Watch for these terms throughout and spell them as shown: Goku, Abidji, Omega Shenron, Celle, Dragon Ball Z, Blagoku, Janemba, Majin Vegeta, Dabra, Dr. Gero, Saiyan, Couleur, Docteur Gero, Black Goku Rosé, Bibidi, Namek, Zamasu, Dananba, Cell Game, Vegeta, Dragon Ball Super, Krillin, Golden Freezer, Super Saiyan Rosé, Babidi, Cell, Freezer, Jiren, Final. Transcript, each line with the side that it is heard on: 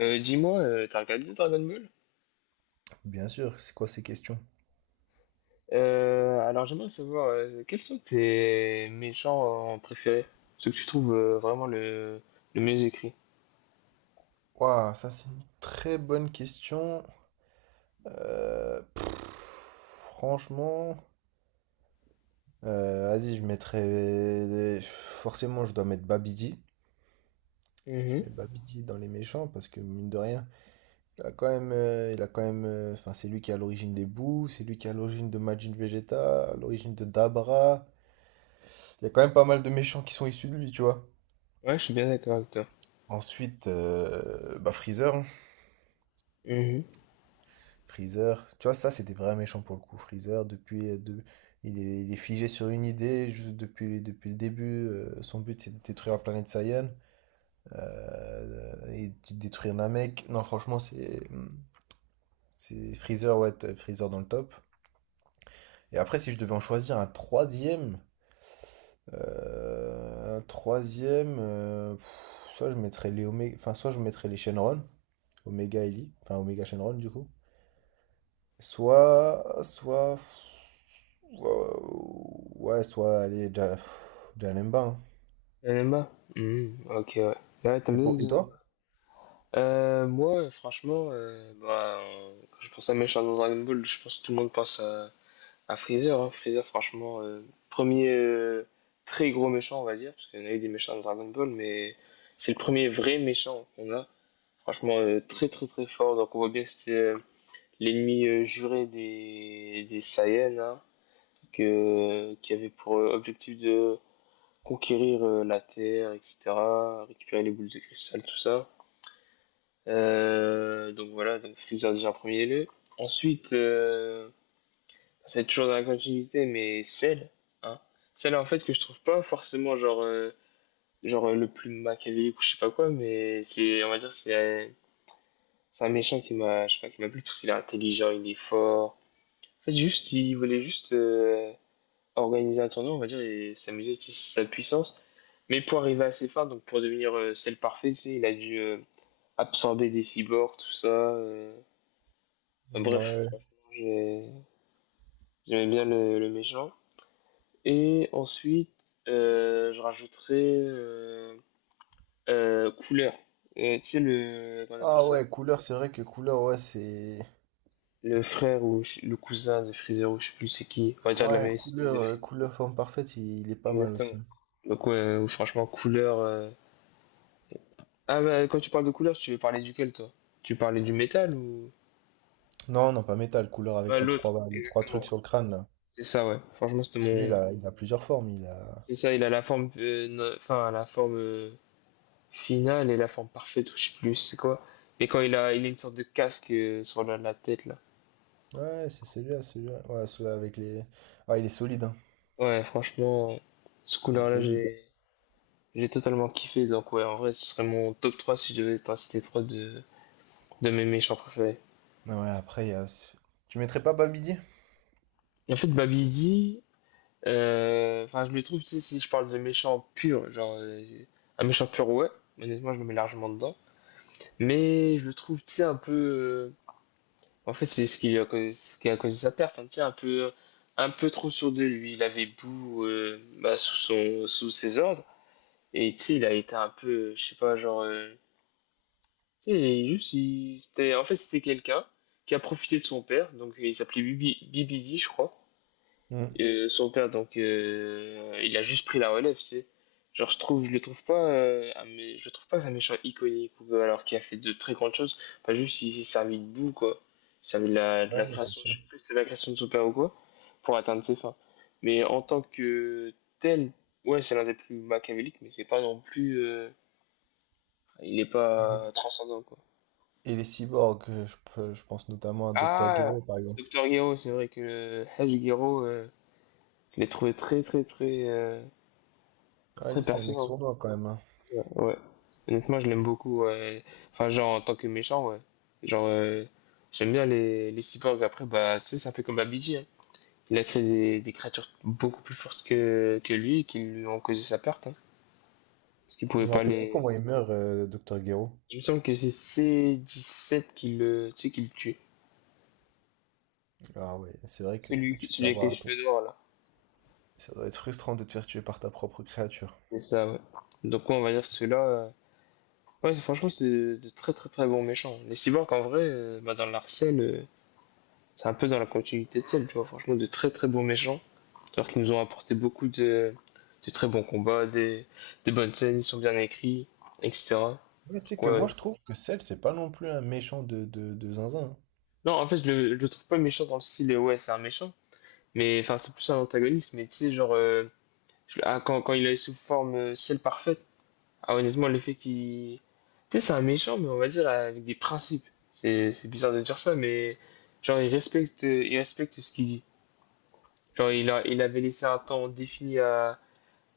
left: Dis-moi, t'as regardé Dragon Ball?
right: Bien sûr, c'est quoi ces questions?
left: Alors j'aimerais savoir quels sont tes méchants préférés, ceux que tu trouves vraiment le mieux écrit.
right: Waouh, ça c'est une très bonne question. Franchement, vas-y, je mettrais. Forcément, je dois mettre Babidi. Je
left: Mhm.
right: mets Babidi dans les méchants parce que mine de rien, il a quand même, il a quand même, enfin, c'est lui qui est à l'origine des Boo, c'est lui qui est à l'origine de Majin Vegeta, à l'origine de Dabra. Il y a quand même pas mal de méchants qui sont issus de lui, tu vois.
left: Ouais, je suis bien d'accord avec toi.
right: Ensuite, bah Freezer, hein.
left: Mhm.
right: Freezer, tu vois, ça c'était vraiment méchant pour le coup. Freezer, il est figé sur une idée juste depuis le début. Son but c'est de détruire la planète Saiyan et de détruire Namek. Non, franchement, c'est Freezer, ouais, Freezer dans le top. Et après, si je devais en choisir un troisième, soit je mettrais les enfin, soit je mettrais les Shenron, Omega et Lee, enfin Omega Shenron du coup. Soit, soit, Ouah, ouais, Janemba, hein.
left: Dananba. Mhm. Ok, ouais. Ouais, t'aimes
right: Et
left: bien Dananba.
right: toi?
left: Moi, franchement, bah, quand je pense à méchant dans Dragon Ball, je pense que tout le monde pense à Freezer, hein, Freezer, franchement, premier très gros méchant, on va dire, parce qu'il y en a eu des méchants dans Dragon Ball, mais c'est le premier vrai méchant qu'on a. Franchement, très très très fort. Donc on voit bien que c'était l'ennemi juré des Saiyans, hein, qui avait pour objectif de conquérir la Terre, etc., récupérer les boules de cristal, tout ça. Donc voilà, donc Freezer déjà en premier lieu. Ensuite, c'est toujours dans la continuité, mais celle, hein. Celle en fait que je trouve pas forcément genre, genre le plus machiavélique ou je sais pas quoi, mais c'est, on va dire, c'est un méchant qui m'a, je sais pas, qui m'a plu parce qu'il est intelligent, il est fort. En fait, juste, il voulait juste organiser un tournoi, on va dire, et s'amuser de sa puissance. Mais pour arriver à ses fins, donc pour devenir celle parfaite, tu sais, il a dû absorber des cyborgs, tout ça. Enfin, bref,
right: Ouais.
left: franchement, j'aimais bien le méchant. Et ensuite, je rajouterai Couleur. Tu sais, le, comment on appelle
right: Ah
left: ça?
right: ouais, couleur, c'est vrai que couleur, ouais, c'est.
left: Le frère ou le cousin de Freezer, ou je sais plus c'est qui. On va dire de la même
right: Ouais,
left: espèce de
right: couleur,
left: Freezer.
right: couleur forme parfaite, il est pas mal
left: Exactement.
right: aussi, hein.
left: Donc, ouais, ou franchement, Couleur. Ah, bah, quand tu parles de Couleur, tu veux parler duquel, toi? Tu parlais du métal ou.
right: Non, non, pas métal, couleur
left: Ouais,
right: avec
left: l'autre,
right: les trois trucs
left: exactement.
right: sur le crâne là.
left: C'est ça, ouais. Franchement, c'était
right: Parce que lui,
left: mon.
right: il a plusieurs formes. Il a...
left: C'est ça, il a la forme. Enfin, la forme. Final est la forme parfaite, ou je sais plus c'est quoi. Mais il a une sorte de casque sur la tête là.
right: Ouais, celui-là. Ouais, celui-là avec les. Ouais, il est solide, hein.
left: Ouais, franchement, ce
right: Il est
left: couleur là
right: solide.
left: j'ai totalement kiffé. Donc ouais, en vrai, ce serait mon top 3 si je devais en citer 3 de mes méchants préférés.
right: Ah ouais, après, il y a... Tu mettrais pas Babidi?
left: Et en fait, Babidi, enfin, je le trouve, tu sais, si je parle de méchant pur, genre, un méchant pur, ouais, honnêtement, je me mets largement dedans. Mais je le trouve, tu sais, un peu, en fait, c'est ce qui lui a causé, ce qui a causé sa perte. Hein. Tu sais, un peu trop sûr de lui. Il avait Boo bah, sous ses ordres. Et tu sais, il a été un peu, je sais pas, genre. Tu sais, juste, c'était, en fait, c'était quelqu'un qui a profité de son père. Donc, il s'appelait Bibidi, je crois.
right: Hmm.
left: Son père, donc, il a juste pris la relève, c'est. Genre, je le trouve pas, je trouve pas que c'est un méchant iconique, ou, alors qu'il a fait de très grandes choses. Enfin, juste, il s'est servi de boue, quoi. Il s'est servi de de la
right: Ouais, non, c'est
left: création, je
right: sûr.
left: sais plus si c'est la création de son père ou quoi, pour atteindre ses fins. Mais en tant que tel, ouais, c'est l'un des plus machiavéliques, mais c'est pas non plus, il est pas transcendant, quoi.
right: Et les cyborgs, je pense notamment à Dr.
left: Ah,
right: Gero par exemple.
left: Docteur Gero, c'est vrai que Haj euh, je l'ai trouvé très, très, très,
right: Ah,
left: très
right: lui, c'est un mec
left: pertinent.
right: sournois quand même, hein.
left: C'est ça, ouais. Honnêtement, je l'aime beaucoup. Ouais. Enfin, genre, en tant que méchant, ouais. Genre, j'aime bien les cyborgs. Après, bah, ça fait comme Abidji, hein. Il a créé des créatures beaucoup plus fortes que lui et qui lui ont causé sa perte, hein. Parce qu'il
right: Je
left: pouvait
right: me
left: pas
right: rappelle plus
left: les...
right: comment il meurt, Dr. Gero.
left: Il me semble que c'est C17 qui tu sais, qui le tue.
right: Ah ouais, c'est vrai que tu te fais
left: Celui avec les
right: avoir à toi.
left: cheveux noirs, là.
right: Ça doit être frustrant de te faire tuer par ta propre créature.
left: C'est ça, ouais. Donc, ouais, on va dire que ceux-là... Ouais, franchement, c'est de très, très, très bons méchants. Les cyborgs, en vrai, bah, dans l'arcel c'est un peu dans la continuité de celle, tu vois, franchement, de très très bons méchants, alors qu'ils nous ont apporté beaucoup de très bons combats, des bonnes scènes, ils sont bien écrits, etc.
right: Ouais, tu sais
left: Donc,
right: que moi,
left: ouais.
right: je trouve que Cell, c'est pas non plus un méchant de zinzin, hein.
left: Non, en fait, je le trouve pas méchant dans le style, ouais, c'est un méchant, mais enfin, c'est plus un antagoniste, mais tu sais, genre, ah, quand il est sous forme ciel parfaite, ah, honnêtement, le fait qu'il. Tu sais, c'est un méchant, mais on va dire avec des principes. C'est bizarre de dire ça, mais genre, il respecte ce qu'il dit. Genre, il avait laissé un temps défini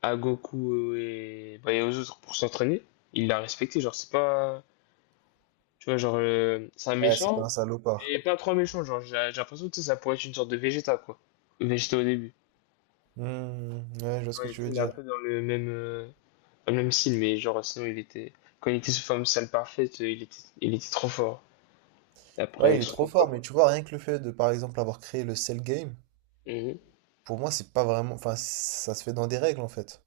left: à Goku bah, et aux autres pour s'entraîner. Il l'a respecté, genre, c'est pas. Tu vois, genre, c'est un
right: Ouais, c'est pas
left: méchant,
right: un salopard.
left: mais pas trop un méchant. Genre, j'ai l'impression que tu sais, ça pourrait être une sorte de Vegeta, quoi. Vegeta au début.
right: Hmm, ouais, je vois ce que
left: Ouais, tu
right: tu veux
left: sais, il est un
right: dire.
left: peu dans dans le même style, mais genre, sinon, il était. Quand il était sous forme sale parfaite, il était trop fort. Et après,
right: Ouais, il
left: avec
right: est
left: son
right: trop
left: combat,
right: fort, mais
left: quoi.
right: tu vois, rien que le fait de, par exemple, avoir créé le Cell Game,
left: Mhm.
right: pour moi, c'est pas vraiment. Enfin, ça se fait dans des règles en fait.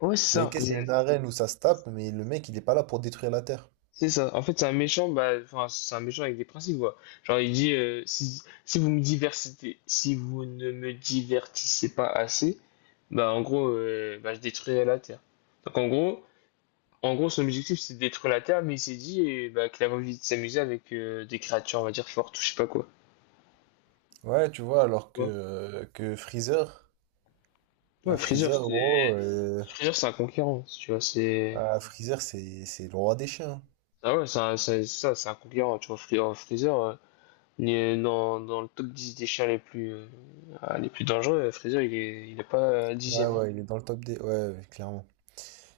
left: Ouais, c'est
right: C'est
left: ça.
right: ok, c'est une arène où ça se tape, mais le mec, il est pas là pour détruire la Terre.
left: C'est ça. En fait, c'est un méchant, bah, enfin, c'est un méchant avec des principes, quoi. Genre, il dit, si vous me diversitez, si vous ne me divertissez pas assez, bah, en gros, bah, je détruirai la Terre. Donc, en gros, son objectif, c'est de détruire la Terre, mais il s'est dit, bah, qu'il avait envie de s'amuser avec des créatures, on va dire, fortes ou je sais pas quoi.
right: Ouais, tu vois, alors
left: Tu
right: que,
left: vois.
right: euh, que Freezer,
left: Ouais,
right: bah,
left: Freezer,
right: Freezer,
left: c'était...
right: gros,
left: Freezer, c'est un conquérant, tu vois, c'est...
right: ah, Freezer, c'est le roi des chiens.
left: Ah ouais, c'est ça, c'est un conquérant, tu vois, Freezer, Mais dans le top 10 des chiens ah, les plus dangereux, Freezer, il est pas
right: Ouais,
left: dixième. Hein.
right: ouais, il est dans le top des... Ouais, ouais, clairement.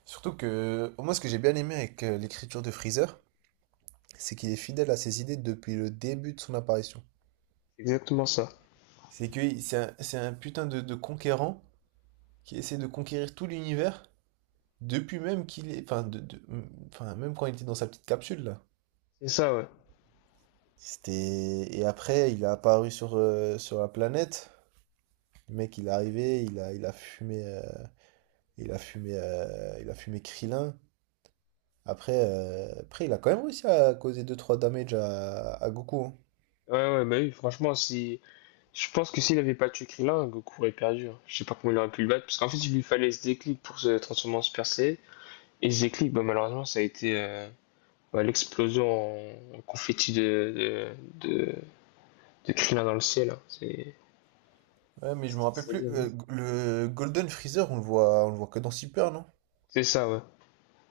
right: Surtout que, moi, ce que j'ai bien aimé avec l'écriture de Freezer, c'est qu'il est fidèle à ses idées depuis le début de son apparition.
left: C'est exactement ça.
right: C'est que c'est un putain de conquérant qui essaie de conquérir tout l'univers, depuis même qu'il est... Enfin, enfin, même quand il était dans sa petite capsule, là.
left: C'est ça, ouais.
right: C'était... Et après, il est apparu sur, sur la planète. Le mec, il est arrivé, il a fumé, il a fumé Krillin. Après, il a quand même réussi à causer deux trois damage à Goku, hein.
left: Ouais, ouais, bah oui, franchement, si... Je pense que s'il avait pas tué Krillin, Goku aurait perdu. Hein. Je sais pas comment il aurait pu le battre, parce qu'en fait, il lui fallait ce déclic pour se transformer en Super Saiyan. Et ce déclic, bah, malheureusement, ça a été bah, l'explosion en confetti de, de, de Krillin dans le ciel. Hein. C'est
right: Ouais, mais je
left: c'est
right: me rappelle
left: triste à
right: plus.
left: mais-
right: Le Golden Freezer, on le voit que dans Super, non?
left: C'est ça, ouais.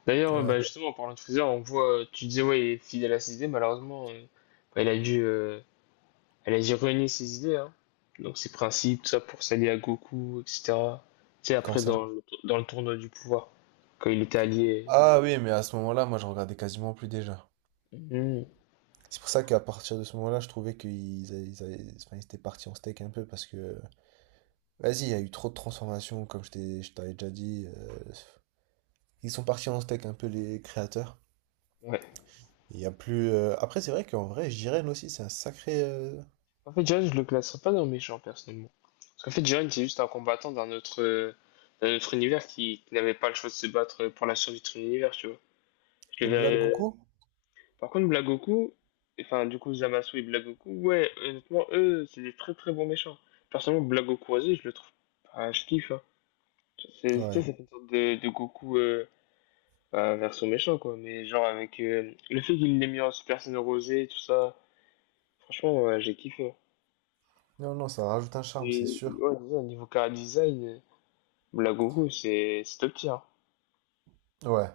left: D'ailleurs,
right: Ouais.
left: bah, justement, en parlant de Freezer, on voit, tu disais, ouais, il est fidèle à ses idées, malheureusement, bah, elle a dû renier ses idées, hein. Donc ses principes, tout ça pour s'allier à Goku, etc. Tu sais,
right: Quand
left: après,
right: ça?
left: dans dans le tournoi du pouvoir, quand il était allié.
right: Ah oui, mais à ce moment-là, moi, je regardais quasiment plus déjà.
left: Mhm.
right: C'est pour ça qu'à partir de ce moment-là, je trouvais qu'ils a- ils a- enfin, ils étaient partis en steak un peu parce que vas-y, il y a eu trop de transformations, comme je t'avais déjà dit. Ils sont partis en steak un peu les créateurs.
left: Ouais.
right: Il y a plus. Après, c'est vrai qu'en vrai, Jiren aussi, c'est un sacré.
left: En fait, Jiren, je le classerais pas dans le méchant, personnellement. Parce qu'en fait, Jiren, c'est juste un combattant d'un autre univers qui n'avait pas le choix de se battre pour la survie de son univers, tu vois. Je
right: Et
left: le
right: Black
left: verrais.
right: Goku?
left: Par contre, Blagoku, enfin, du coup, Zamasu et Blagoku, ouais, honnêtement, eux, c'est des très très bons méchants. Personnellement, Blagoku, vas-y, je le trouve. Ah, je kiffe, hein. C'est, tu sais,
right: Ouais.
left: ça fait une sorte de Goku bah, version méchant, quoi. Mais genre, avec le fait qu'il l'ait mis en Super Saiyan Rosé et tout ça, franchement, ouais, j'ai kiffé. Hein.
right: Non, non, ça rajoute un charme, c'est
left: Et
right: sûr.
left: ouais, c'est ça, au niveau chara design, Blagoku, c'est top tier.
right: Ouais.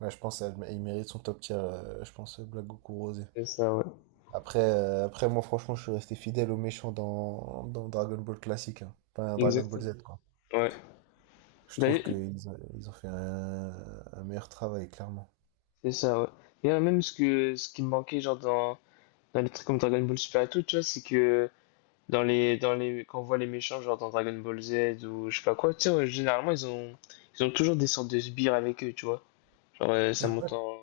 right: Ouais, je pense qu'il mérite son top tier. Je pense Black Goku Rosé.
left: C'est ça, ouais.
right: Après, moi, franchement, je suis resté fidèle aux méchants dans Dragon Ball classique, hein. Enfin, Dragon Ball
left: Exactement.
right: Z, quoi.
left: Ouais.
right: Je trouve
left: D'ailleurs,
right: ils ont fait un meilleur travail, clairement.
left: c'est ça, ouais. D'ailleurs, même ce que ce qui me manquait, genre, dans. Non, le truc comme Dragon Ball Super et tout, tu vois, c'est que dans les, quand on voit les méchants, genre dans Dragon Ball Z ou je sais pas quoi, tu sais, généralement, ils ont toujours des sortes de sbires avec eux, tu vois. Genre, ça monte en...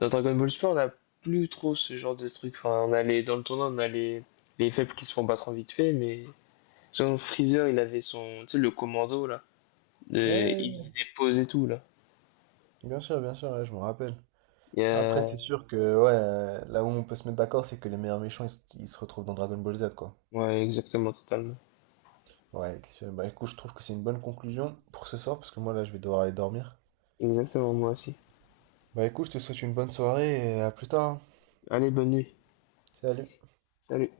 left: Dans Dragon Ball Super, on a plus trop ce genre de truc. Enfin, dans le tournoi, on a les faibles qui se font battre en vite fait, mais... Genre, Freezer, il avait son, tu sais, le commando, là. Il
right: Ouais,
left: faisait des poses et tout, là.
right: bien sûr, ouais, je me rappelle.
left: Il y
right: Après,
left: a...
right: c'est sûr que ouais, là où on peut se mettre d'accord, c'est que les meilleurs méchants, ils se retrouvent dans Dragon Ball Z, quoi.
left: Ouais, exactement, totalement.
right: Ouais, excellent. Bah écoute, je trouve que c'est une bonne conclusion pour ce soir, parce que moi, là, je vais devoir aller dormir.
left: Exactement, moi aussi.
right: Bah écoute, je te souhaite une bonne soirée et à plus tard, hein.
left: Allez, bonne nuit.
right: Salut.
left: Salut.